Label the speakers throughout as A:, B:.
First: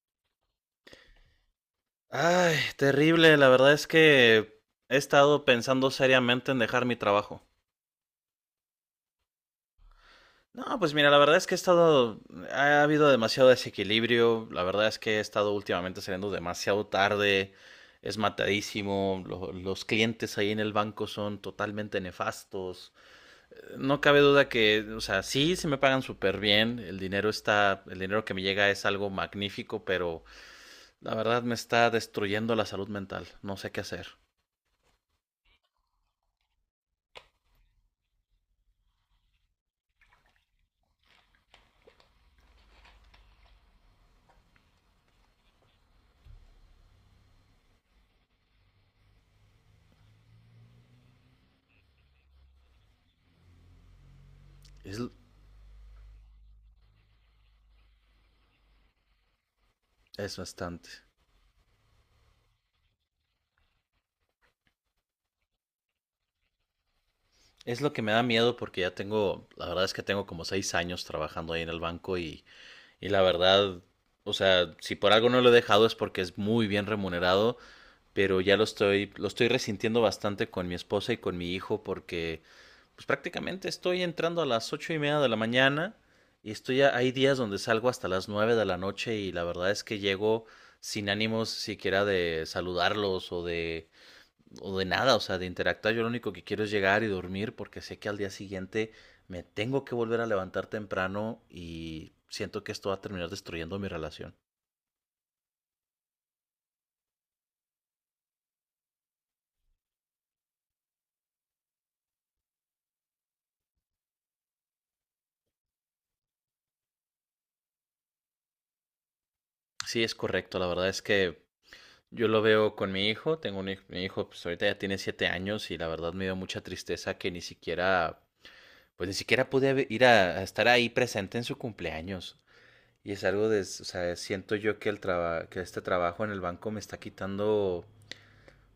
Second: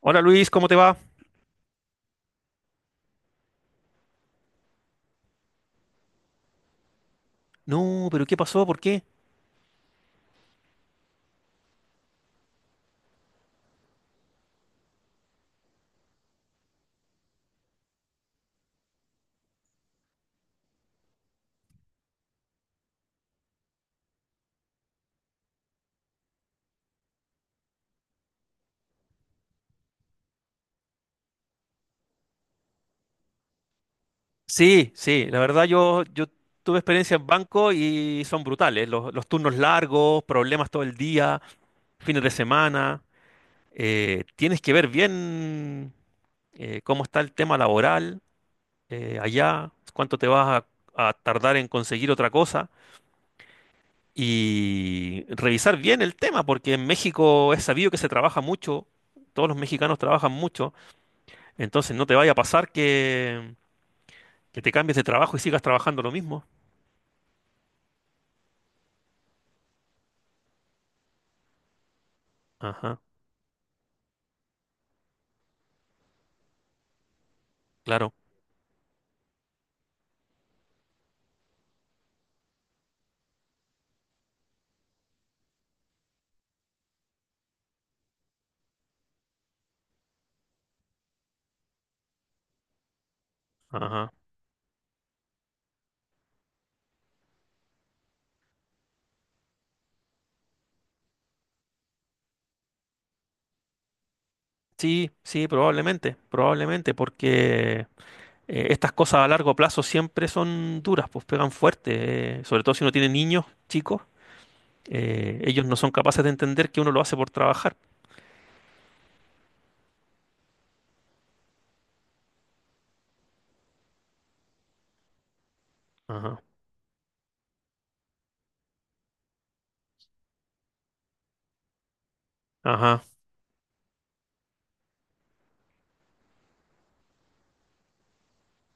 A: Hola Luis, ¿cómo te va?
B: Ay, terrible. La verdad es que he estado pensando seriamente en dejar mi trabajo.
A: No, pero ¿qué pasó? ¿Por qué?
B: No, pues mira, la verdad es que ha habido demasiado desequilibrio. La verdad es que he estado últimamente saliendo demasiado tarde. Es matadísimo. Los clientes ahí en el banco son totalmente nefastos. No cabe duda que, o sea, sí, se me pagan súper bien. El dinero que me llega es algo magnífico, pero la verdad me está destruyendo la salud mental. No sé qué hacer.
A: Sí, sí, la verdad yo tuve experiencia en banco y son brutales. Los turnos largos, problemas todo el día, fines de semana. Tienes que ver bien cómo está el tema laboral allá, cuánto te vas a tardar en conseguir otra cosa
B: Es,
A: y revisar bien el tema, porque en México es sabido que se trabaja mucho, todos los mexicanos trabajan
B: Es
A: mucho,
B: bastante.
A: entonces no te vaya a pasar que... Que te cambies de trabajo y sigas trabajando lo mismo.
B: Es lo que me da miedo porque ya tengo, la verdad es que tengo como seis años trabajando ahí en el banco
A: Ajá,
B: y la verdad, o sea, si por algo no lo he dejado es porque es muy bien remunerado,
A: claro.
B: pero lo estoy resintiendo bastante con mi esposa y con mi hijo porque pues prácticamente estoy entrando a las ocho y media de la mañana y hay días donde salgo hasta las nueve de la noche y la verdad es que llego sin ánimos siquiera de saludarlos o de
A: Ajá.
B: o de nada, o sea, de interactuar. Yo lo único que quiero es llegar y dormir porque sé que al día siguiente me tengo que volver a levantar temprano y siento que esto va a terminar destruyendo mi relación.
A: Sí, sí, probablemente, probablemente, porque estas cosas a largo plazo siempre son duras, pues pegan fuerte, sobre todo si uno tiene niños chicos, ellos no son capaces de entender que uno lo hace por trabajar.
B: Sí, es correcto. La verdad es que yo lo veo con mi hijo. Tengo un hijo, mi hijo pues ahorita ya tiene siete años y la verdad me dio
A: Ajá,
B: mucha tristeza que ni siquiera, pues ni siquiera ir a estar ahí presente en su cumpleaños.
A: ajá.
B: Y es algo de, o sea, siento yo que este trabajo en el banco me está quitando,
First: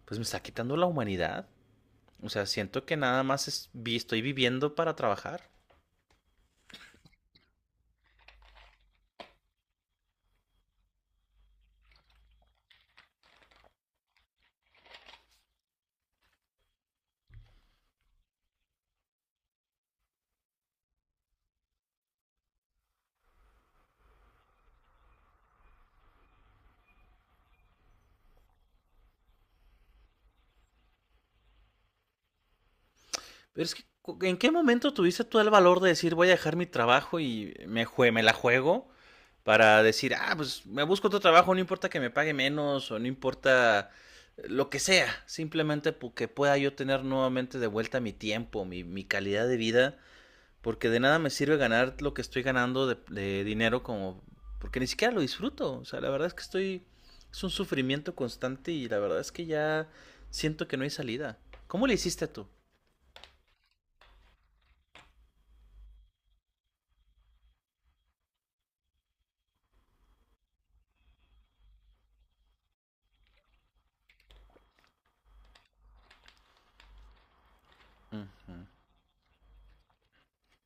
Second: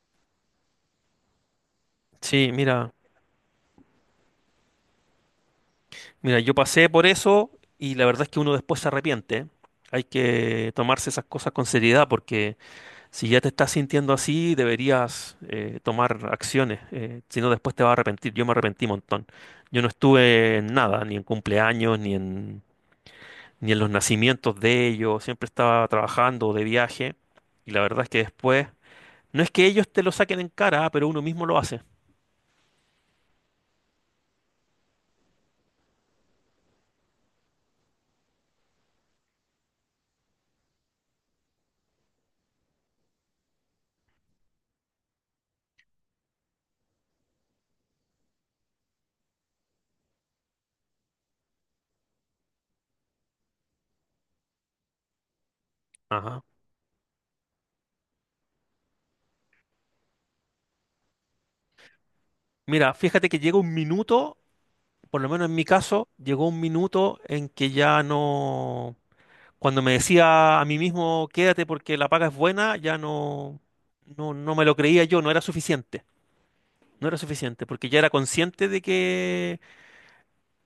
B: pues me está quitando la humanidad. O sea,
A: Sí,
B: siento
A: mira,
B: que nada más estoy viviendo para trabajar.
A: mira, yo pasé por eso y la verdad es que uno después se arrepiente, ¿eh? Hay que tomarse esas cosas con seriedad porque si ya te estás sintiendo así, deberías tomar acciones, si no después te vas a arrepentir. Yo me arrepentí un montón. Yo no estuve en nada, ni en cumpleaños, ni en, ni en los nacimientos de ellos. Siempre estaba trabajando o de viaje. Y la verdad es que después, no es que ellos te lo saquen en cara, ah, pero uno mismo lo hace.
B: Pero es que, ¿en qué momento tuviste tú el valor de decir voy a dejar mi trabajo y me la juego para decir, ah, pues me busco otro trabajo, no importa que me pague menos o no importa lo que sea, simplemente porque pueda yo tener nuevamente de vuelta mi tiempo, mi calidad de vida? Porque de nada me sirve ganar lo que estoy ganando de dinero como... Porque ni siquiera lo disfruto. O sea, la verdad es
A: Ajá.
B: que estoy... Es un sufrimiento constante y la verdad es que ya siento que no hay salida. ¿Cómo le hiciste tú?
A: Mira, fíjate que llega un minuto, por lo menos en mi caso, llegó un minuto en que ya no... Cuando me decía a mí mismo, quédate porque la paga es buena, ya no, no, no me lo creía yo, no era suficiente. No era suficiente, porque ya era
B: Ujú.
A: consciente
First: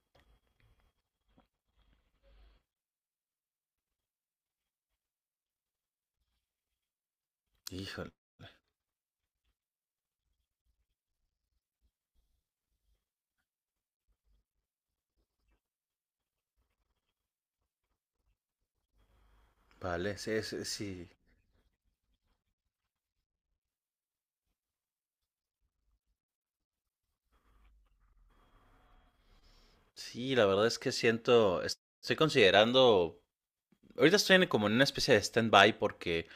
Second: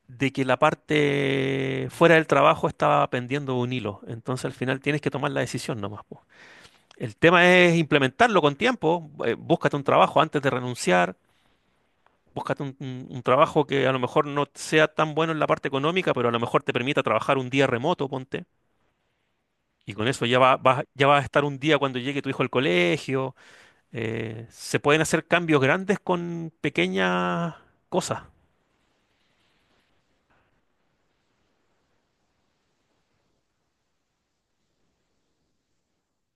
A: de que la parte fuera del trabajo estaba pendiendo un hilo. Entonces al final tienes que tomar la decisión nomás, po. El tema es
B: Híjole.
A: implementarlo con tiempo. Búscate un trabajo antes de renunciar. Búscate un trabajo que a lo mejor no sea tan bueno en la parte económica, pero a lo mejor te permita trabajar un día remoto, ponte. Y con
B: Vale,
A: eso ya
B: sí, sí,
A: ya
B: sí.
A: va a estar un día cuando llegue tu hijo al colegio. Se pueden hacer cambios grandes con pequeñas cosas.
B: Sí, la verdad es que siento... Estoy considerando... Ahorita como en una especie de stand-by porque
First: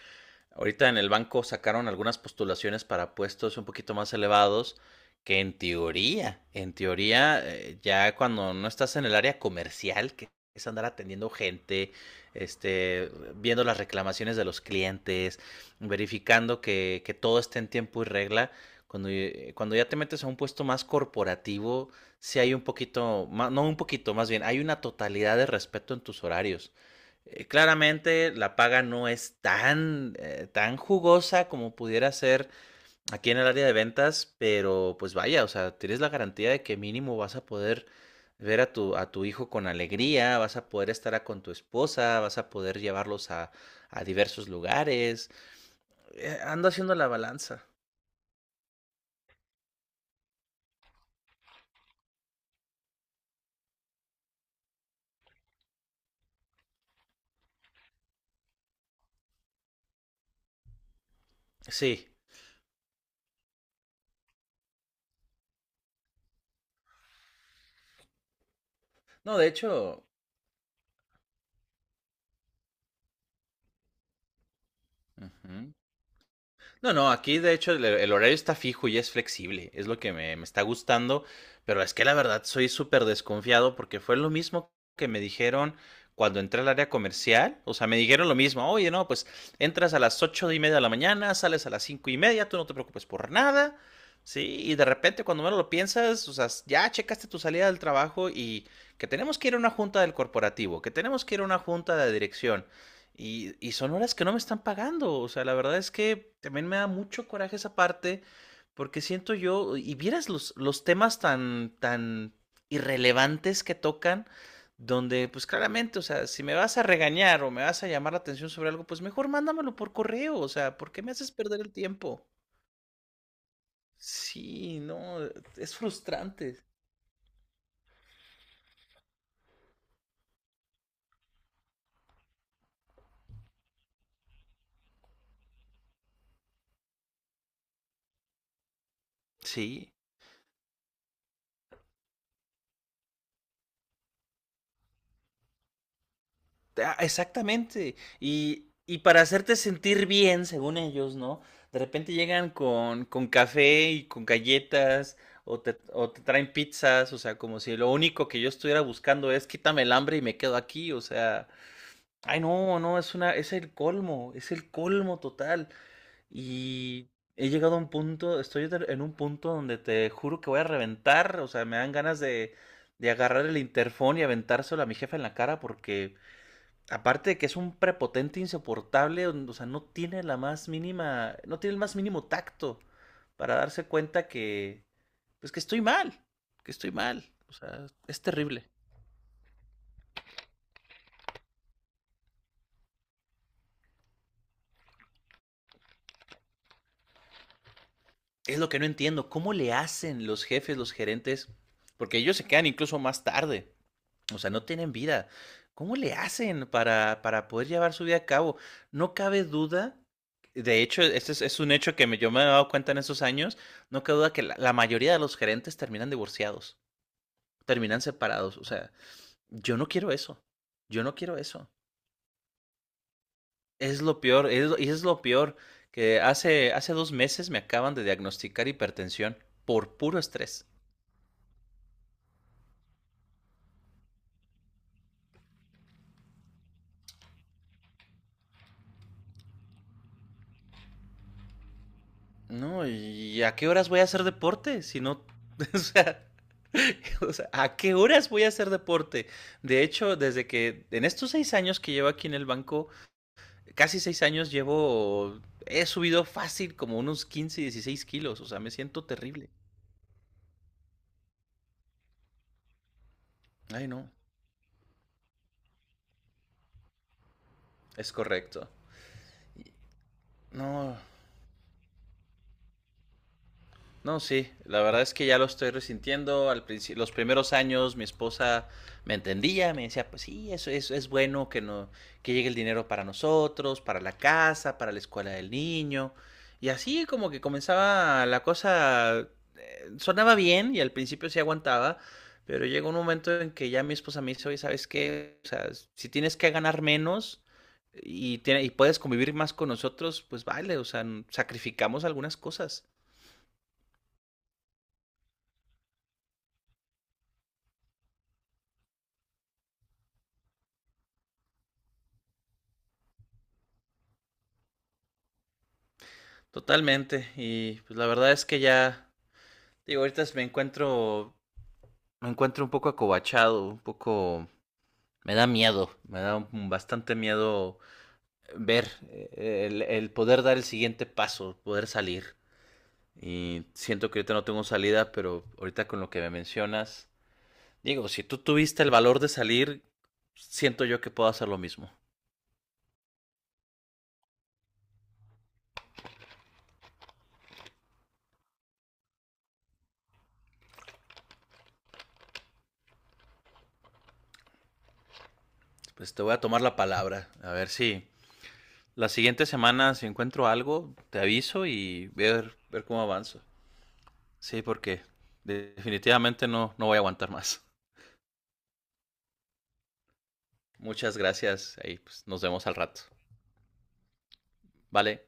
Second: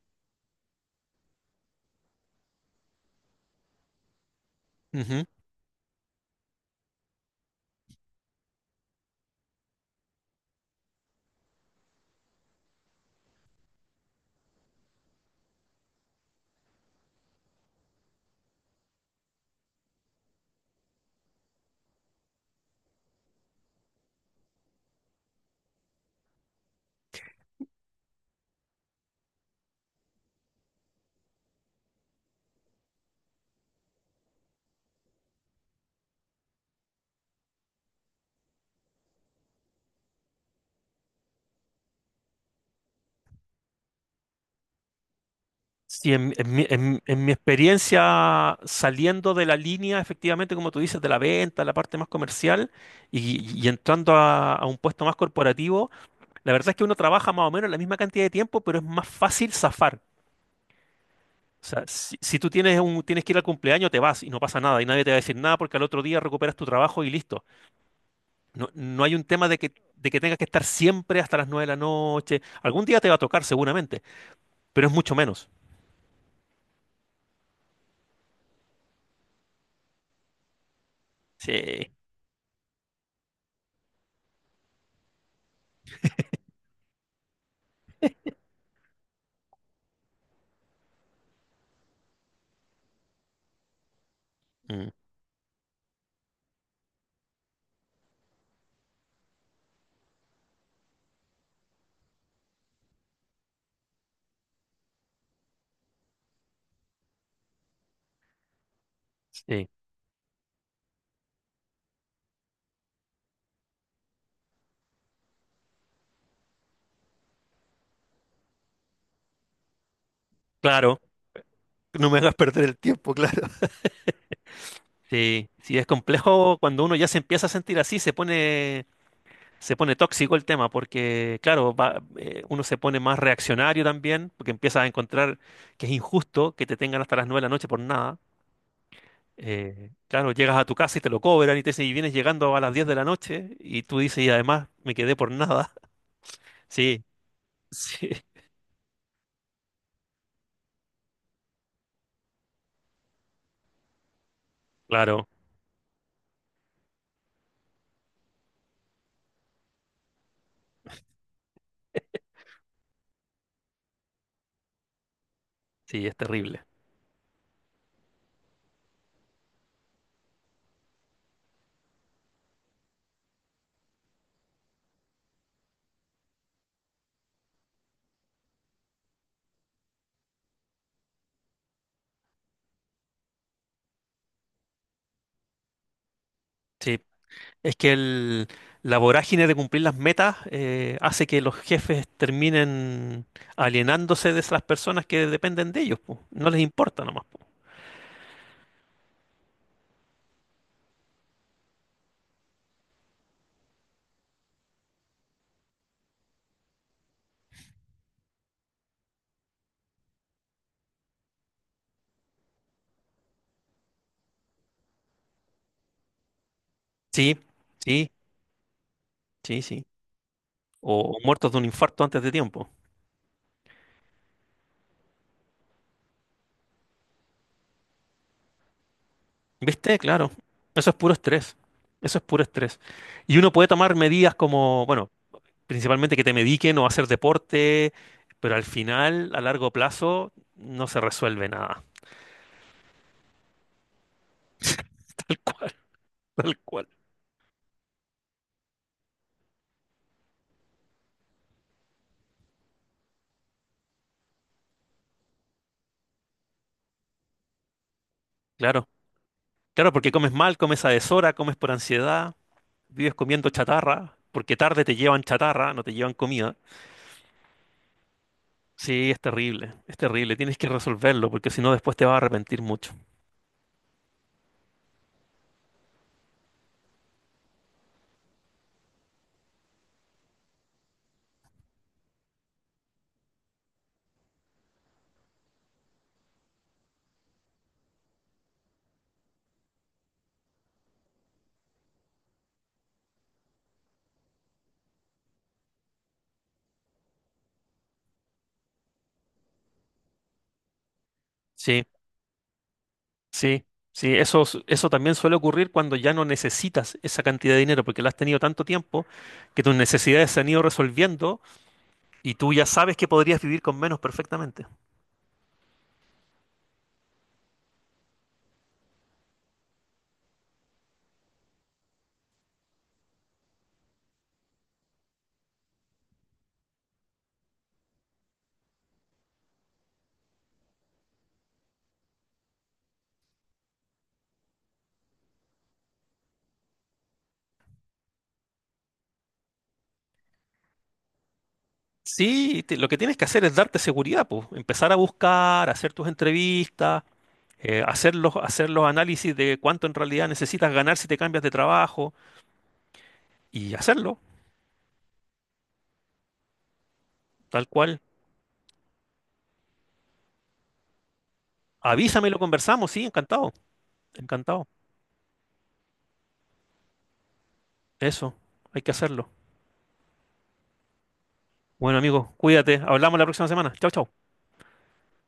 B: ahorita en el banco sacaron algunas postulaciones para puestos un poquito más elevados
A: Ujú.
B: que en teoría, ya cuando no estás en el área comercial, que es andar atendiendo gente, este, viendo las reclamaciones de los clientes, verificando que todo esté en tiempo y regla, cuando ya te metes a un puesto más corporativo, sí hay un poquito, más, no un poquito, más bien, hay una totalidad de respeto en tus horarios. Claramente la paga no es tan, tan jugosa como pudiera ser aquí en el área de ventas, pero pues vaya, o sea, tienes la garantía de que mínimo vas a poder ver a a tu hijo con alegría, vas a poder con tu esposa, vas a poder llevarlos a diversos lugares.
A: Sí,
B: Ando haciendo la
A: en mi
B: balanza.
A: experiencia saliendo de la línea, efectivamente, como tú dices, de la venta, la parte más comercial, y, y entrando a un puesto más corporativo, la verdad es que uno trabaja más o menos la misma cantidad de tiempo, pero es más fácil zafar. O sea,
B: Sí.
A: si tú tienes un, tienes que ir al cumpleaños, te vas y no pasa nada, y nadie te va a decir nada porque al otro día recuperas tu trabajo y listo. No, no hay un
B: No,
A: tema
B: de
A: de
B: hecho,
A: de que tengas que estar siempre hasta las 9 de la noche. Algún día te va a tocar seguramente, pero es mucho menos.
B: ujú. No, no, aquí de hecho el horario está fijo y es flexible, es lo que me está gustando, pero
A: Sí.
B: es que la verdad soy súper desconfiado porque fue lo mismo que me dijeron cuando entré al área comercial, o sea, me dijeron lo mismo, oye, no, pues entras a las ocho y media de la mañana, sales a las cinco y media, tú no te preocupes por nada, ¿sí? Y de
A: Mm,
B: repente cuando menos lo piensas, o sea, ya checaste tu salida del trabajo y que tenemos que ir a una junta del corporativo, que tenemos que ir a una junta de dirección, y son horas que no me están pagando. O sea, la verdad es que también me da mucho coraje esa parte, porque siento
A: sí,
B: yo, y vieras los temas tan, tan irrelevantes que tocan, donde pues claramente, o sea, si me vas a regañar o me vas a llamar la atención sobre algo, pues mejor mándamelo por correo. O sea, ¿por
A: claro.
B: qué me haces perder el
A: No me
B: tiempo?
A: hagas perder el tiempo, claro.
B: Sí, no,
A: Sí,
B: es
A: sí, es complejo
B: frustrante.
A: cuando uno ya se empieza a sentir así, se pone tóxico el tema, porque claro, va- uno se pone más reaccionario también, porque empieza a encontrar que es injusto que te tengan hasta las nueve de la noche por nada.
B: Sí.
A: Claro, llegas a tu casa y te lo cobran y te dicen, y vienes llegando a las 10 de la noche y tú dices, y además me quedé por nada.
B: Ah,
A: Sí,
B: exactamente.
A: sí,
B: Y para hacerte sentir bien, según ellos, ¿no? De repente llegan con café y con galletas
A: claro,
B: o te traen pizzas, o sea, como si lo único que yo estuviera buscando es quítame el hambre y me quedo aquí, o sea, ay no, no, es una, es el colmo total.
A: sí, es terrible.
B: Y he llegado a un punto, en un punto donde te juro que voy a reventar, o sea, me dan ganas de agarrar el interfón y aventárselo a mi jefe en la cara porque aparte de que es un prepotente insoportable, o sea, no tiene la más mínima, no tiene el más mínimo tacto para darse cuenta que, pues que estoy
A: Sí,
B: mal, o
A: es
B: sea,
A: que
B: es
A: el,
B: terrible.
A: la vorágine de cumplir las metas hace que los jefes terminen alienándose de esas personas que dependen de ellos, po. No les importa nomás, po.
B: Es lo que no entiendo, ¿cómo le hacen los jefes, los gerentes? Porque ellos se quedan incluso más tarde. O sea, no tienen vida. ¿Cómo le hacen para poder llevar su vida a cabo? No cabe duda, de hecho, es un hecho yo me he dado cuenta en esos años, no cabe duda que la mayoría de los gerentes terminan divorciados,
A: Sí,
B: terminan
A: sí,
B: separados. O sea,
A: sí,
B: yo
A: sí.
B: no quiero eso, yo no
A: O
B: quiero
A: muertos de un
B: eso.
A: infarto antes de tiempo.
B: Es lo peor, y es lo peor, que hace dos meses me acaban de diagnosticar hipertensión por
A: ¿Viste?
B: puro
A: Claro.
B: estrés.
A: Eso es puro estrés. Eso es puro estrés. Y uno puede tomar medidas como, bueno, principalmente que te mediquen o hacer deporte, pero al final, a largo plazo, no se resuelve nada.
B: No, ¿y a qué horas voy a hacer deporte? Si no,
A: Tal cual,
B: o sea,
A: tal cual.
B: o sea, ¿a qué horas voy a hacer deporte? De hecho, desde que en estos seis años que llevo aquí en el banco, casi seis años llevo, he subido fácil como unos 15, 16 kilos, o sea, me
A: Claro,
B: siento terrible.
A: claro, porque comes mal, comes a deshora, comes por ansiedad, vives comiendo
B: Ay, no,
A: chatarra, porque tarde te llevan chatarra, no te llevan comida.
B: es correcto.
A: Sí, es terrible, es terrible. Tienes que
B: No,
A: resolverlo, porque si no, después te vas a arrepentir mucho.
B: no, sí, la verdad es que ya lo estoy resintiendo. Los primeros años mi esposa me entendía, me decía, pues sí, es bueno que no, que llegue el dinero para nosotros, para la casa, para la escuela del niño. Y así como que comenzaba la cosa, sonaba bien y al principio sí aguantaba, pero llegó un momento en que ya mi esposa me dice, oye, ¿sabes qué? O sea, si tienes que ganar menos y, y puedes convivir más con nosotros, pues vale, o sea,
A: Sí,
B: sacrificamos algunas cosas.
A: sí. Sí, eso, s- eso también suele ocurrir cuando ya no necesitas esa cantidad de dinero, porque la has tenido tanto tiempo que tus necesidades se han ido resolviendo y tú ya sabes que podrías vivir con menos perfectamente.
B: Totalmente. Y pues la verdad es que ya, digo, ahorita me encuentro un poco acobachado, un poco, me da miedo, bastante miedo ver el poder dar el siguiente paso, poder salir. Y siento que ahorita no tengo salida, pero ahorita con lo que me mencionas, digo, si tú tuviste el valor de salir, siento yo que puedo hacer lo mismo.
A: Sí, te- lo que tienes que hacer es darte seguridad, pues. Empezar a buscar, hacer tus entrevistas, hacer los análisis de cuánto en realidad necesitas ganar si te cambias de trabajo y hacerlo,
B: Pues te voy a tomar la palabra, a
A: tal
B: ver
A: cual.
B: si la siguiente semana si encuentro algo, te aviso y
A: Avísame y lo
B: ver, ver
A: conversamos,
B: cómo
A: sí,
B: avanzo.
A: encantado,
B: Sí,
A: encantado.
B: porque definitivamente no, no voy a aguantar más.
A: Eso, hay que hacerlo.
B: Muchas gracias.
A: Bueno,
B: Ahí pues,
A: amigo,
B: nos vemos al
A: cuídate.
B: rato.
A: Hablamos la próxima semana. Chao, chao.
B: Vale.